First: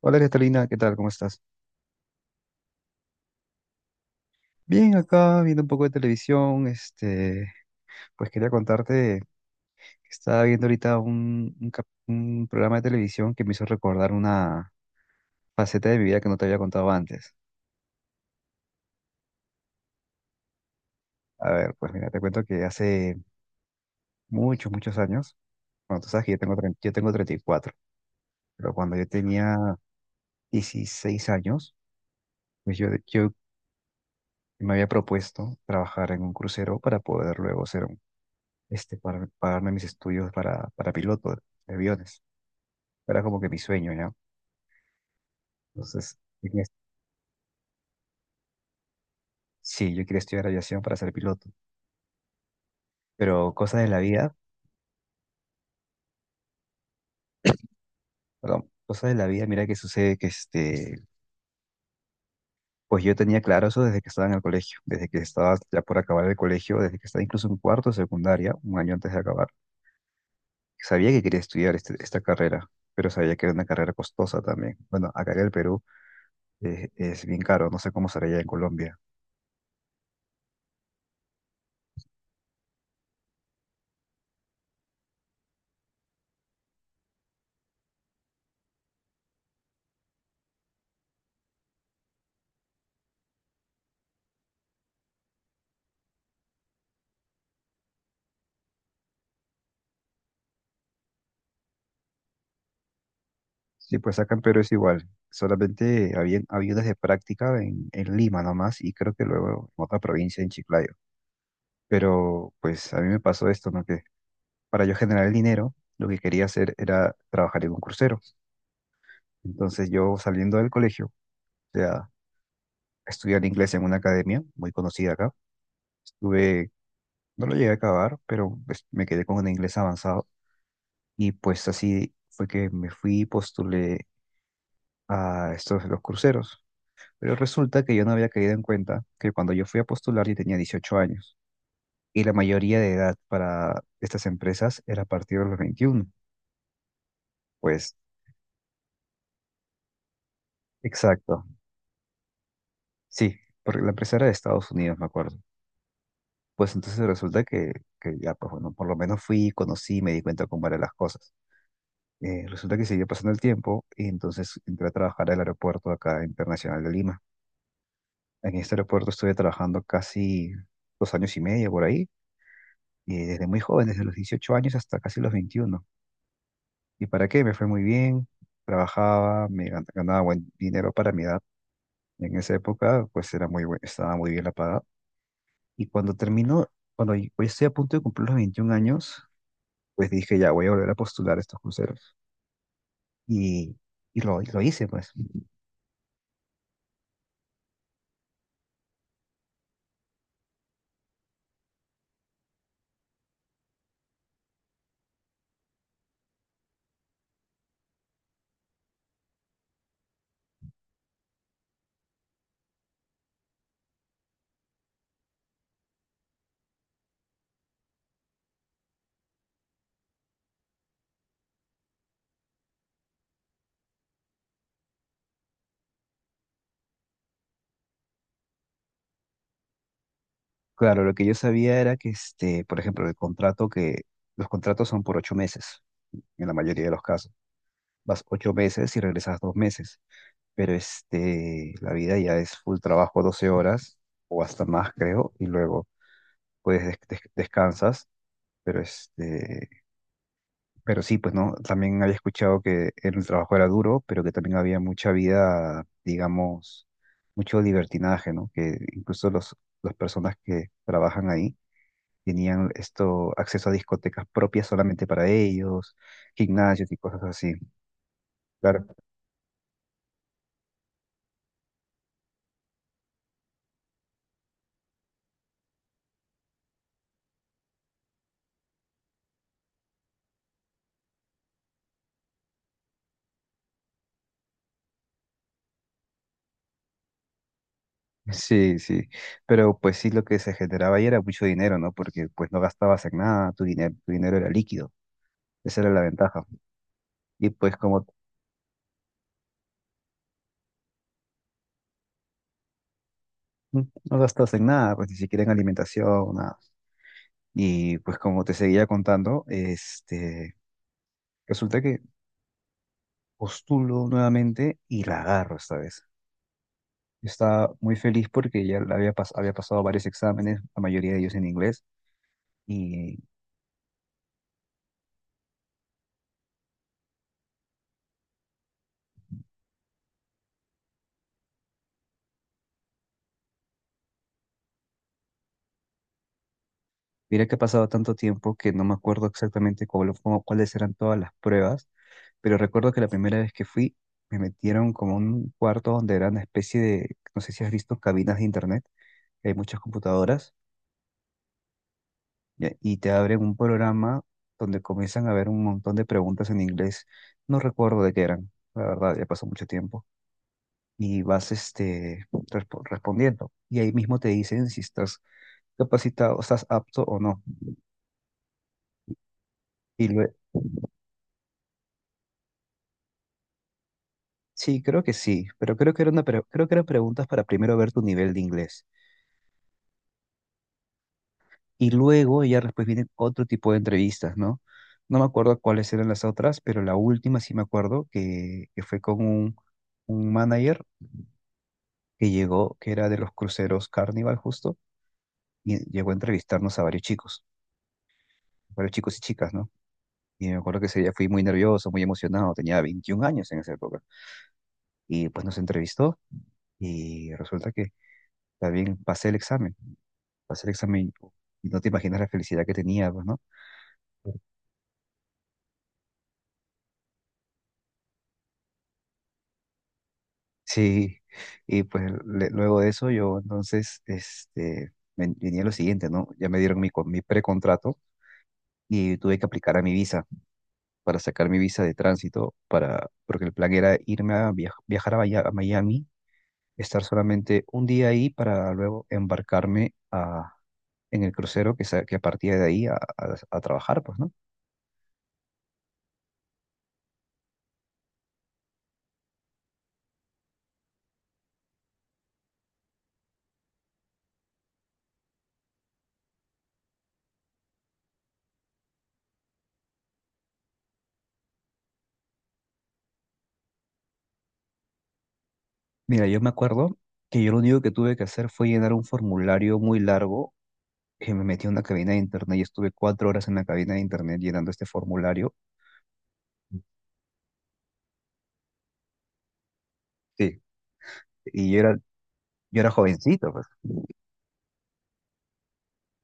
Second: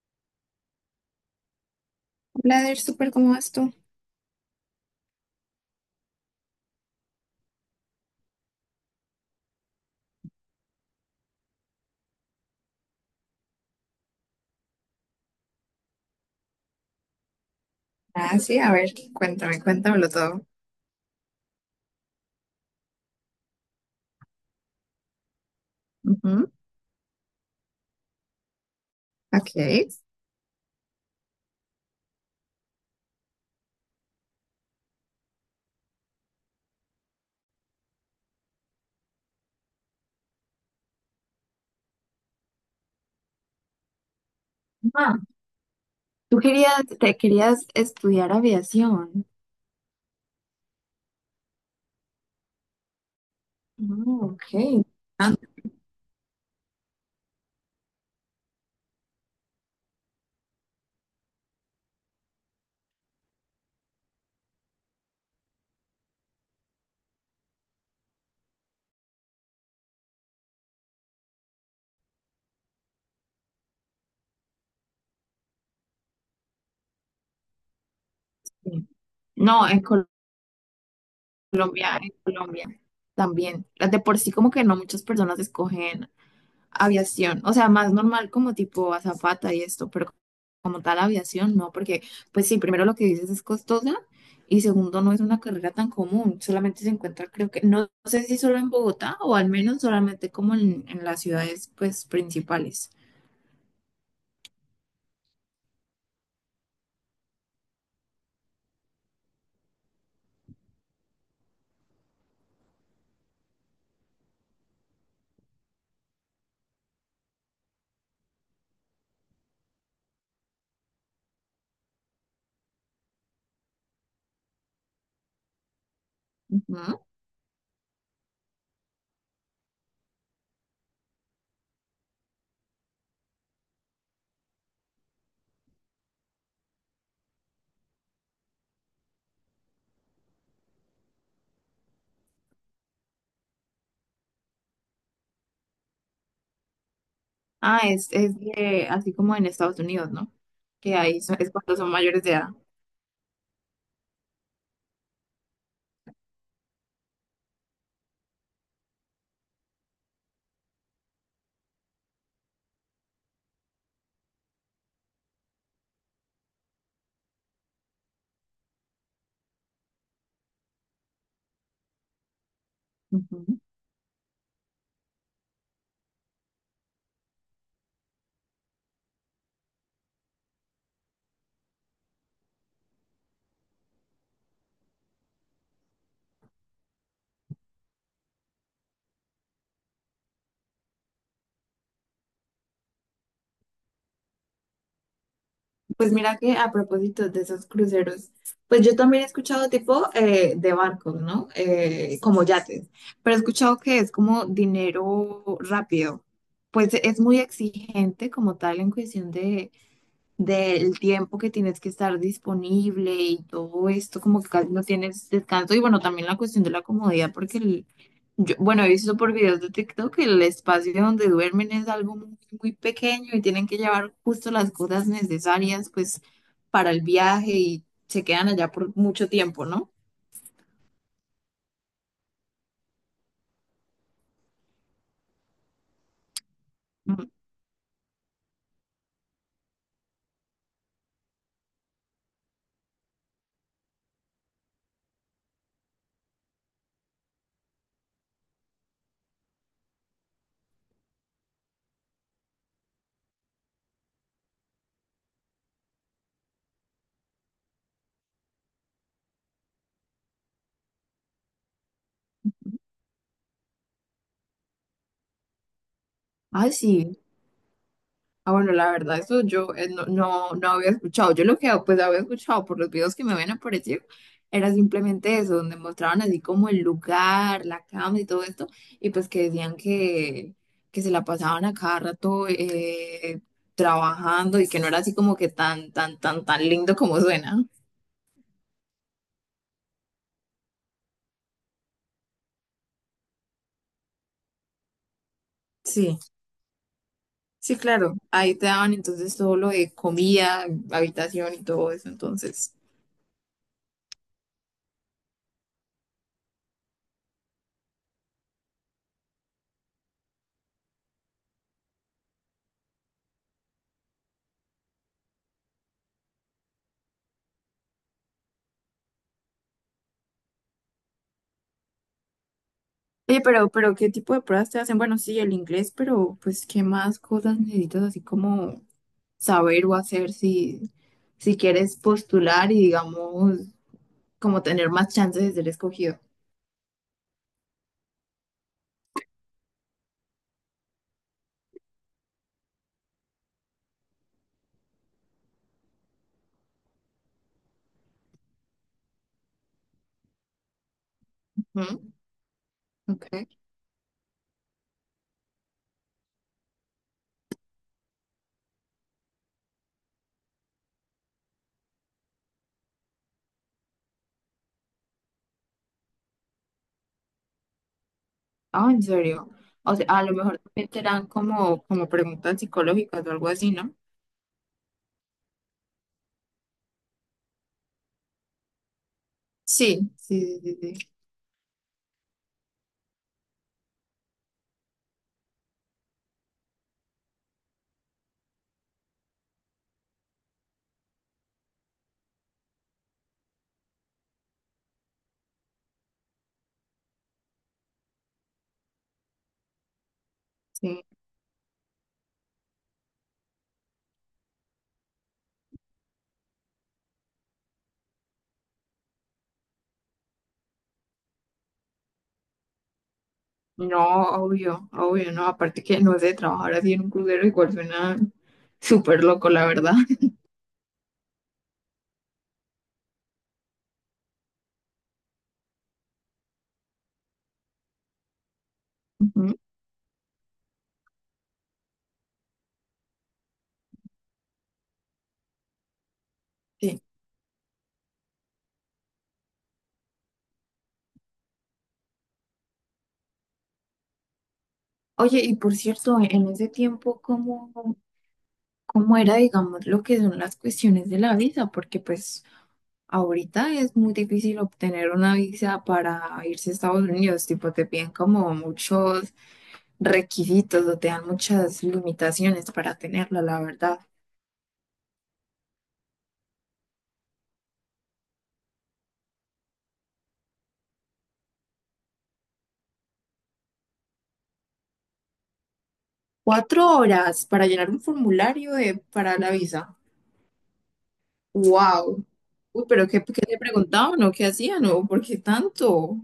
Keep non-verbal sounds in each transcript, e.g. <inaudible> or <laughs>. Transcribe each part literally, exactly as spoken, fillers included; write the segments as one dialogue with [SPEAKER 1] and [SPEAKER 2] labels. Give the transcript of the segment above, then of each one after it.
[SPEAKER 1] Hola Catalina, ¿qué tal? ¿Cómo estás?
[SPEAKER 2] Blader, súper, ¿cómo vas tú?
[SPEAKER 1] Bien, acá viendo un poco de televisión, este, pues quería contarte que estaba viendo ahorita un, un cap- un programa de televisión que me hizo recordar una faceta de mi vida que no te había contado antes.
[SPEAKER 2] Ah, sí, a ver, cuéntame, cuéntamelo todo.
[SPEAKER 1] A ver, pues mira, te cuento que hace muchos, muchos años, bueno, tú sabes que yo
[SPEAKER 2] Ujú.
[SPEAKER 1] tengo, tre- yo tengo treinta y cuatro. Pero cuando yo tenía
[SPEAKER 2] Ok.
[SPEAKER 1] dieciséis años, pues yo, yo me había propuesto trabajar en un crucero para poder luego ser un, este, para pagarme mis estudios para, para piloto de aviones. Era como que mi sueño, ¿no?
[SPEAKER 2] Ah,
[SPEAKER 1] Entonces,
[SPEAKER 2] tú
[SPEAKER 1] yo quería-
[SPEAKER 2] querías, te querías estudiar aviación.
[SPEAKER 1] sí, yo quería estudiar aviación para ser piloto, pero cosas de la
[SPEAKER 2] Mm,
[SPEAKER 1] vida,
[SPEAKER 2] ok. Ah,
[SPEAKER 1] perdón, cosas de la vida, mira que sucede que este, pues yo tenía claro eso desde que estaba en el colegio, desde que estaba ya por acabar el colegio, desde que estaba incluso en cuarto de secundaria, un año antes de acabar, sabía que quería estudiar este- esta carrera. Pero sabía que era una carrera costosa también. Bueno, acá en el Perú eh, es bien caro, no sé cómo será allá en
[SPEAKER 2] sí.
[SPEAKER 1] Colombia.
[SPEAKER 2] No, en Col- en Colombia también. Las de por sí como que no muchas personas escogen aviación, o sea, más normal como tipo azafata y esto, pero como tal aviación, no, porque pues sí, primero lo que dices es costosa y segundo no es una carrera tan común, solamente se encuentra creo que, no sé si solo en Bogotá o al menos solamente como en, en las ciudades pues principales.
[SPEAKER 1] Sí, pues acá en Perú es igual. Solamente había, había unas de práctica en, en Lima nomás y creo que luego en otra provincia, en Chiclayo. Pero pues a mí me pasó esto, ¿no? Que para yo generar el dinero, lo que quería hacer era trabajar en un crucero. Entonces yo saliendo del colegio, o sea, estudiar inglés en una academia muy conocida acá. Estuve,
[SPEAKER 2] Ujú.
[SPEAKER 1] no lo llegué a acabar, pero pues, me quedé con un inglés avanzado. Y pues así fue que me fui y postulé a estos, los cruceros. Pero resulta que yo no había caído en cuenta que cuando yo fui a postular yo tenía dieciocho años y la mayoría de edad para estas empresas era a partir de los veintiuno.
[SPEAKER 2] Ah,
[SPEAKER 1] Pues,
[SPEAKER 2] es, es de- así como en Estados Unidos, ¿no? Que ahí so-
[SPEAKER 1] exacto.
[SPEAKER 2] es cuando son mayores de edad.
[SPEAKER 1] Sí, porque la empresa era de Estados Unidos, me acuerdo. Pues entonces resulta que, que ya, pues bueno, por lo menos fui, conocí, me di cuenta cómo eran las cosas. Eh, resulta que siguió pasando el tiempo y entonces entré a trabajar al aeropuerto acá internacional de Lima. En este aeropuerto estuve trabajando casi dos años y medio por ahí, y desde muy
[SPEAKER 2] Ujú.
[SPEAKER 1] joven, desde los dieciocho años hasta casi los veintiuno. ¿Y para qué? Me fue muy bien, trabajaba, me gan- ganaba buen dinero para mi edad. En esa época, pues era muy buen- estaba muy bien la paga. Y cuando terminó, cuando y- pues, estoy a punto de cumplir los veintiún años, pues dije, ya, voy a volver a postular a estos cruceros. Y, y lo, y lo hice, pues.
[SPEAKER 2] Pues mira que a propósito de esos cruceros, pues yo también he escuchado tipo eh, de barcos, ¿no? Eh, como yates, pero he escuchado que es como dinero rápido. Pues es muy exigente como tal en cuestión de del tiempo que tienes que estar disponible y todo esto, como que casi no tienes descanso. Y bueno, también la cuestión de la comodidad, porque el, yo, bueno, he visto por videos de TikTok que el espacio donde duermen es algo muy, muy pequeño y tienen que llevar justo las cosas necesarias, pues, para el viaje y se quedan allá por mucho tiempo, ¿no?
[SPEAKER 1] Claro, lo que yo sabía era que, este, por ejemplo, el contrato que, los contratos son por ocho meses, en la mayoría de los
[SPEAKER 2] Ujú.
[SPEAKER 1] casos. Vas ocho meses y regresas dos meses. Pero este, la vida ya es full trabajo doce horas o hasta más, creo, y luego pues des- des- descansas, pero este, pero sí, pues no, también había escuchado que el trabajo era duro, pero que también había mucha vida, digamos, mucho libertinaje, ¿no? Que incluso los, las personas que trabajan ahí tenían esto, acceso a discotecas propias solamente para ellos,
[SPEAKER 2] Ay,
[SPEAKER 1] gimnasios y
[SPEAKER 2] sí.
[SPEAKER 1] cosas así.
[SPEAKER 2] Ah, bueno,
[SPEAKER 1] Claro.
[SPEAKER 2] la verdad, eso yo eh, no, no, no había escuchado. Yo lo que pues había escuchado por los videos que me habían aparecido era simplemente eso, donde mostraban así como el lugar, la cama y todo esto, y pues que decían que, que se la pasaban a cada rato eh, trabajando y que no era así como que tan, tan, tan, tan lindo como suena.
[SPEAKER 1] Sí, sí, pero pues sí lo que se generaba ahí era mucho dinero, ¿no? Porque pues no gastabas en nada, tu dinero, tu dinero era líquido, esa era la
[SPEAKER 2] Sí,
[SPEAKER 1] ventaja. Y pues
[SPEAKER 2] sí,
[SPEAKER 1] como
[SPEAKER 2] claro. Ahí te daban entonces todo lo de comida, habitación y todo eso, entonces.
[SPEAKER 1] mm, no gastabas en nada, pues ni siquiera en alimentación, nada. Y pues como te seguía contando, este, resulta que postulo nuevamente y la agarro esta vez. Yo estaba muy feliz porque ya la había, pas- había pasado varios exámenes, la mayoría de ellos en inglés, y
[SPEAKER 2] Oye, pero, pero ¿qué tipo de pruebas te hacen? Bueno, sí, el inglés, pero pues ¿qué más cosas necesitas así como saber o hacer si, si quieres postular y digamos como tener más chances de ser escogido?
[SPEAKER 1] mira que ha pasado tanto tiempo que no me acuerdo exactamente cuál- cómo- cuáles eran todas las pruebas. Pero recuerdo que la primera vez que fui, me metieron como a un cuarto donde era una especie de, no sé si has visto cabinas de internet, que hay muchas computadoras,
[SPEAKER 2] Ujú.
[SPEAKER 1] ya, y te
[SPEAKER 2] Ok.
[SPEAKER 1] abren un programa donde comienzan a ver un montón de preguntas en inglés. No recuerdo de qué eran, la verdad, ya pasó mucho tiempo. Y vas este, respo- respondiendo. Y ahí mismo te dicen si estás capacitado, estás apto o no.
[SPEAKER 2] Ah, en serio. O sea,
[SPEAKER 1] Y
[SPEAKER 2] a
[SPEAKER 1] lue-
[SPEAKER 2] lo mejor también te dan como, como preguntas psicológicas o algo así, ¿no?
[SPEAKER 1] sí, creo que sí, pero creo que era una pre- creo que eran preguntas para primero ver tu nivel de inglés.
[SPEAKER 2] Sí, sí, sí, sí, sí.
[SPEAKER 1] Y luego ya después vienen otro tipo de entrevistas, ¿no? No me acuerdo cuáles eran las otras, pero la última sí me acuerdo que, que fue con un, un manager que llegó, que era de los cruceros Carnival justo, y llegó a entrevistarnos a varios chicos, varios chicos y chicas, ¿no? Y me acuerdo que ese
[SPEAKER 2] Sí.
[SPEAKER 1] día fui muy nervioso, muy emocionado, tenía veintiún años en esa época. Y pues nos entrevistó y resulta que también pasé el examen, pasé el examen y no te imaginas la felicidad que tenía, pues, ¿no?
[SPEAKER 2] No, obvio, obvio, no. Aparte que no sé, trabajar así en un crucero igual suena súper loco, la verdad.
[SPEAKER 1] Sí, y pues le- luego de eso yo entonces este, ven- venía lo siguiente, ¿no? Ya me dieron mi, con- mi precontrato y tuve que
[SPEAKER 2] Ujú.
[SPEAKER 1] aplicar a mi visa para sacar mi visa de tránsito, para, porque el plan era irme a viaj- viajar a, Maya- a Miami,
[SPEAKER 2] <laughs> Sí.
[SPEAKER 1] estar solamente un día ahí para luego embarcarme a, en el crucero que, sa- que partía de ahí a, a- a trabajar, pues, ¿no?
[SPEAKER 2] Oye, y por cierto, e-, en ese tiempo, ¿cómo, cómo era, digamos, lo que son las cuestiones de la visa? Porque pues ahorita es muy difícil obtener una visa para irse a Estados Unidos, tipo te piden como muchos requisitos o te dan muchas limitaciones para tenerla, la verdad.
[SPEAKER 1] Mira, yo me acuerdo que yo lo único que tuve que hacer fue llenar un formulario muy largo que me metí a una cabina de internet y estuve cuatro horas en la cabina de internet llenando este formulario.
[SPEAKER 2] Cuatro horas para llenar un formulario de- para la visa.
[SPEAKER 1] Sí. Y yo era,
[SPEAKER 2] ¡Wow!
[SPEAKER 1] yo
[SPEAKER 2] Uy,
[SPEAKER 1] era
[SPEAKER 2] pero ¿qué, qué
[SPEAKER 1] jovencito,
[SPEAKER 2] te
[SPEAKER 1] pues.
[SPEAKER 2] preguntaban o qué hacían o por qué tanto?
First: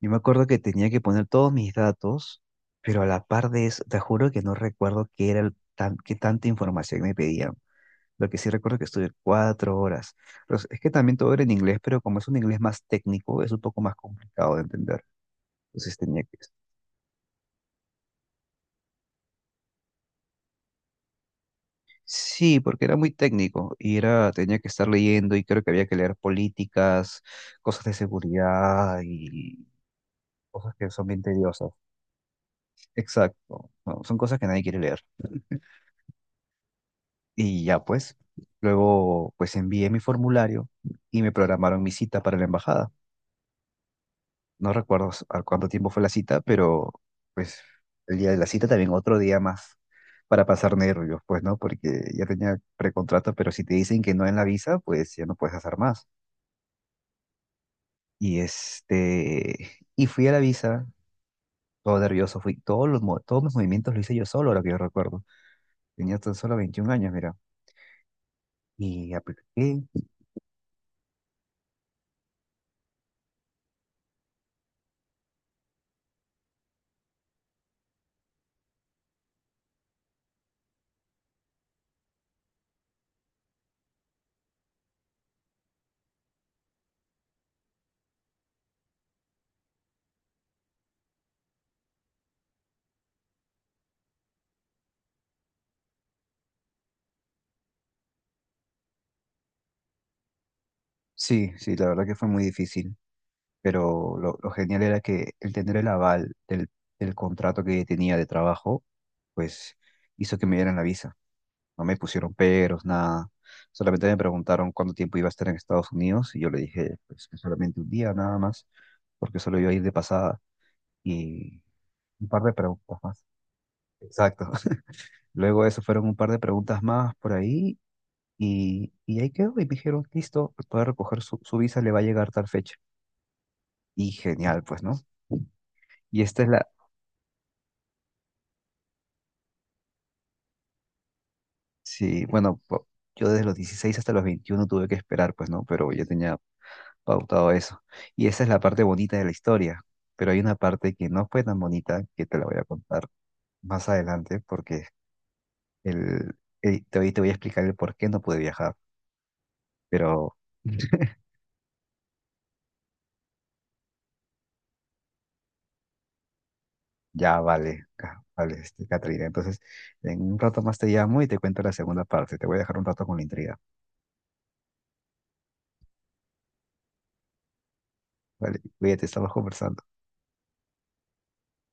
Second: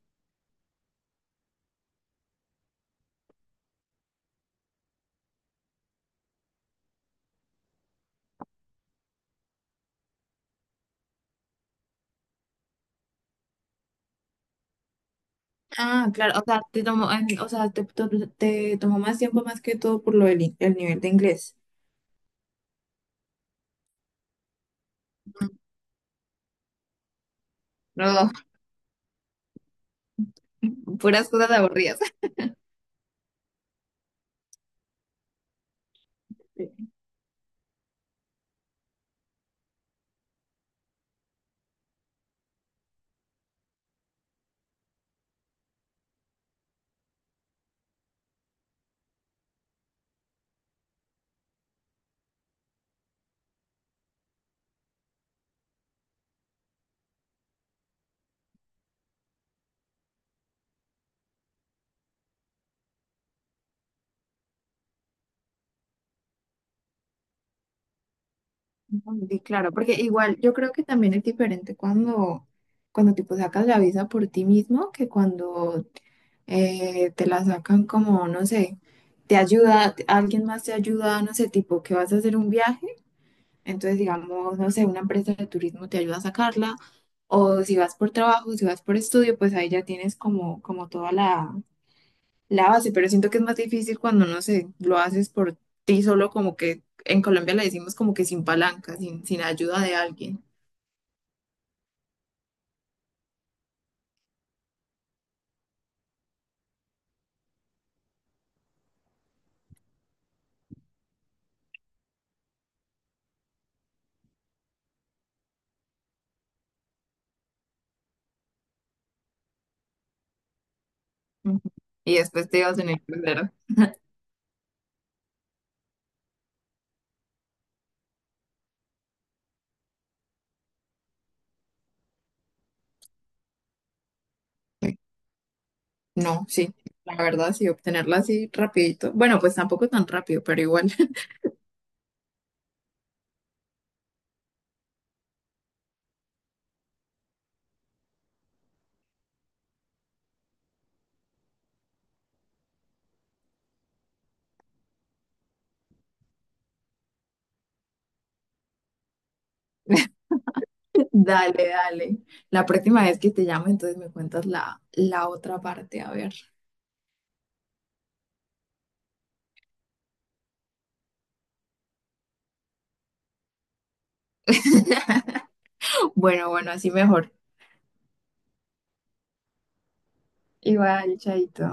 [SPEAKER 1] Yo me acuerdo que tenía que poner todos mis datos, pero a la par de eso, te juro que no recuerdo qué era el tan, qué tanta información me pedían. Lo que sí recuerdo que estuve cuatro horas. Pero es que también todo era en inglés, pero como es un inglés más técnico, es un poco más complicado de entender. Entonces
[SPEAKER 2] Ah,
[SPEAKER 1] tenía
[SPEAKER 2] claro,
[SPEAKER 1] que,
[SPEAKER 2] o sea, te tomó, en- o sea, te, to- te tomó más tiempo más que todo por lo del in- el nivel de inglés.
[SPEAKER 1] sí, porque era muy técnico y era, tenía que estar leyendo y creo que había que leer políticas, cosas de
[SPEAKER 2] No,
[SPEAKER 1] seguridad y cosas que
[SPEAKER 2] <laughs>
[SPEAKER 1] son bien
[SPEAKER 2] puras cosas
[SPEAKER 1] tediosas.
[SPEAKER 2] aburridas.
[SPEAKER 1] Exacto. No, son cosas que nadie quiere leer.
[SPEAKER 2] Sí.
[SPEAKER 1] Y ya pues, luego pues envié mi formulario y me programaron mi cita para la embajada. No recuerdo s- a cuánto tiempo fue la cita, pero pues el día de la cita también otro día más para pasar nervios, pues, ¿no? Porque ya tenía precontrato, pero si te dicen que no en la visa, pues ya no puedes hacer más. Y este, y fui a la visa, todo nervioso, fui, todos los, mo- todos mis movimientos lo hice yo solo, ahora que yo recuerdo. Tenía tan solo veintiún años, mira. Y
[SPEAKER 2] <laughs> Sí, claro,
[SPEAKER 1] apliqué.
[SPEAKER 2] porque igual yo creo que también es diferente cuando, cuando tipo sacas la visa por ti mismo que cuando eh, te la sacan como, no sé, te ayuda, alguien más te ayuda, no sé, tipo que vas a hacer un viaje. Entonces, digamos, no sé, una empresa de turismo te ayuda a sacarla, o si vas por trabajo, si vas por estudio, pues ahí ya tienes como, como toda la, la base, pero siento que es más difícil cuando, no sé, lo haces por ti solo, como que en Colombia le decimos como que sin palanca, sin, sin ayuda de alguien.
[SPEAKER 1] Sí, sí, la verdad que fue muy difícil, pero lo, lo genial era que el tener el aval del, del contrato que tenía de trabajo, pues hizo que me dieran la visa. No me pusieron peros, nada. Solamente me preguntaron cuánto tiempo iba a estar en Estados Unidos y yo le dije, pues que solamente un día nada más, porque solo iba a ir de pasada.
[SPEAKER 2] Ujú.
[SPEAKER 1] Y
[SPEAKER 2] Y
[SPEAKER 1] un par
[SPEAKER 2] después
[SPEAKER 1] de
[SPEAKER 2] te vas a tener
[SPEAKER 1] preguntas
[SPEAKER 2] que
[SPEAKER 1] más.
[SPEAKER 2] hacer-
[SPEAKER 1] Exacto. <laughs> Luego eso fueron un par de preguntas más por ahí y, y ahí quedó y me dijeron, listo, puede recoger su, su visa, le va a llegar tal fecha. Y genial, pues, ¿no? Y esta
[SPEAKER 2] No,
[SPEAKER 1] es la,
[SPEAKER 2] sí, la verdad, sí, obtenerla así rapidito. Bueno, pues tampoco tan rápido, pero igual. <laughs>
[SPEAKER 1] sí, bueno, po- yo desde los dieciséis hasta los veintiuno tuve que esperar, pues, ¿no? Pero yo tenía pautado eso. Y esa es la parte bonita de la historia, pero hay una parte que no fue tan bonita que te la voy a contar más adelante porque el, el- te, voy- te voy a explicar el por qué no pude viajar, pero...
[SPEAKER 2] Dale, dale. La próxima vez que te llame, entonces me cuentas la, la otra parte, a ver.
[SPEAKER 1] Ya, vale, ca- vale, este, Catrina. Entonces, en un rato más te llamo y te cuento la segunda parte. Te voy a dejar un rato con la intriga.
[SPEAKER 2] <laughs> Bueno, bueno, así mejor.
[SPEAKER 1] Vale, cuídate, estamos conversando.
[SPEAKER 2] Igual, chaito.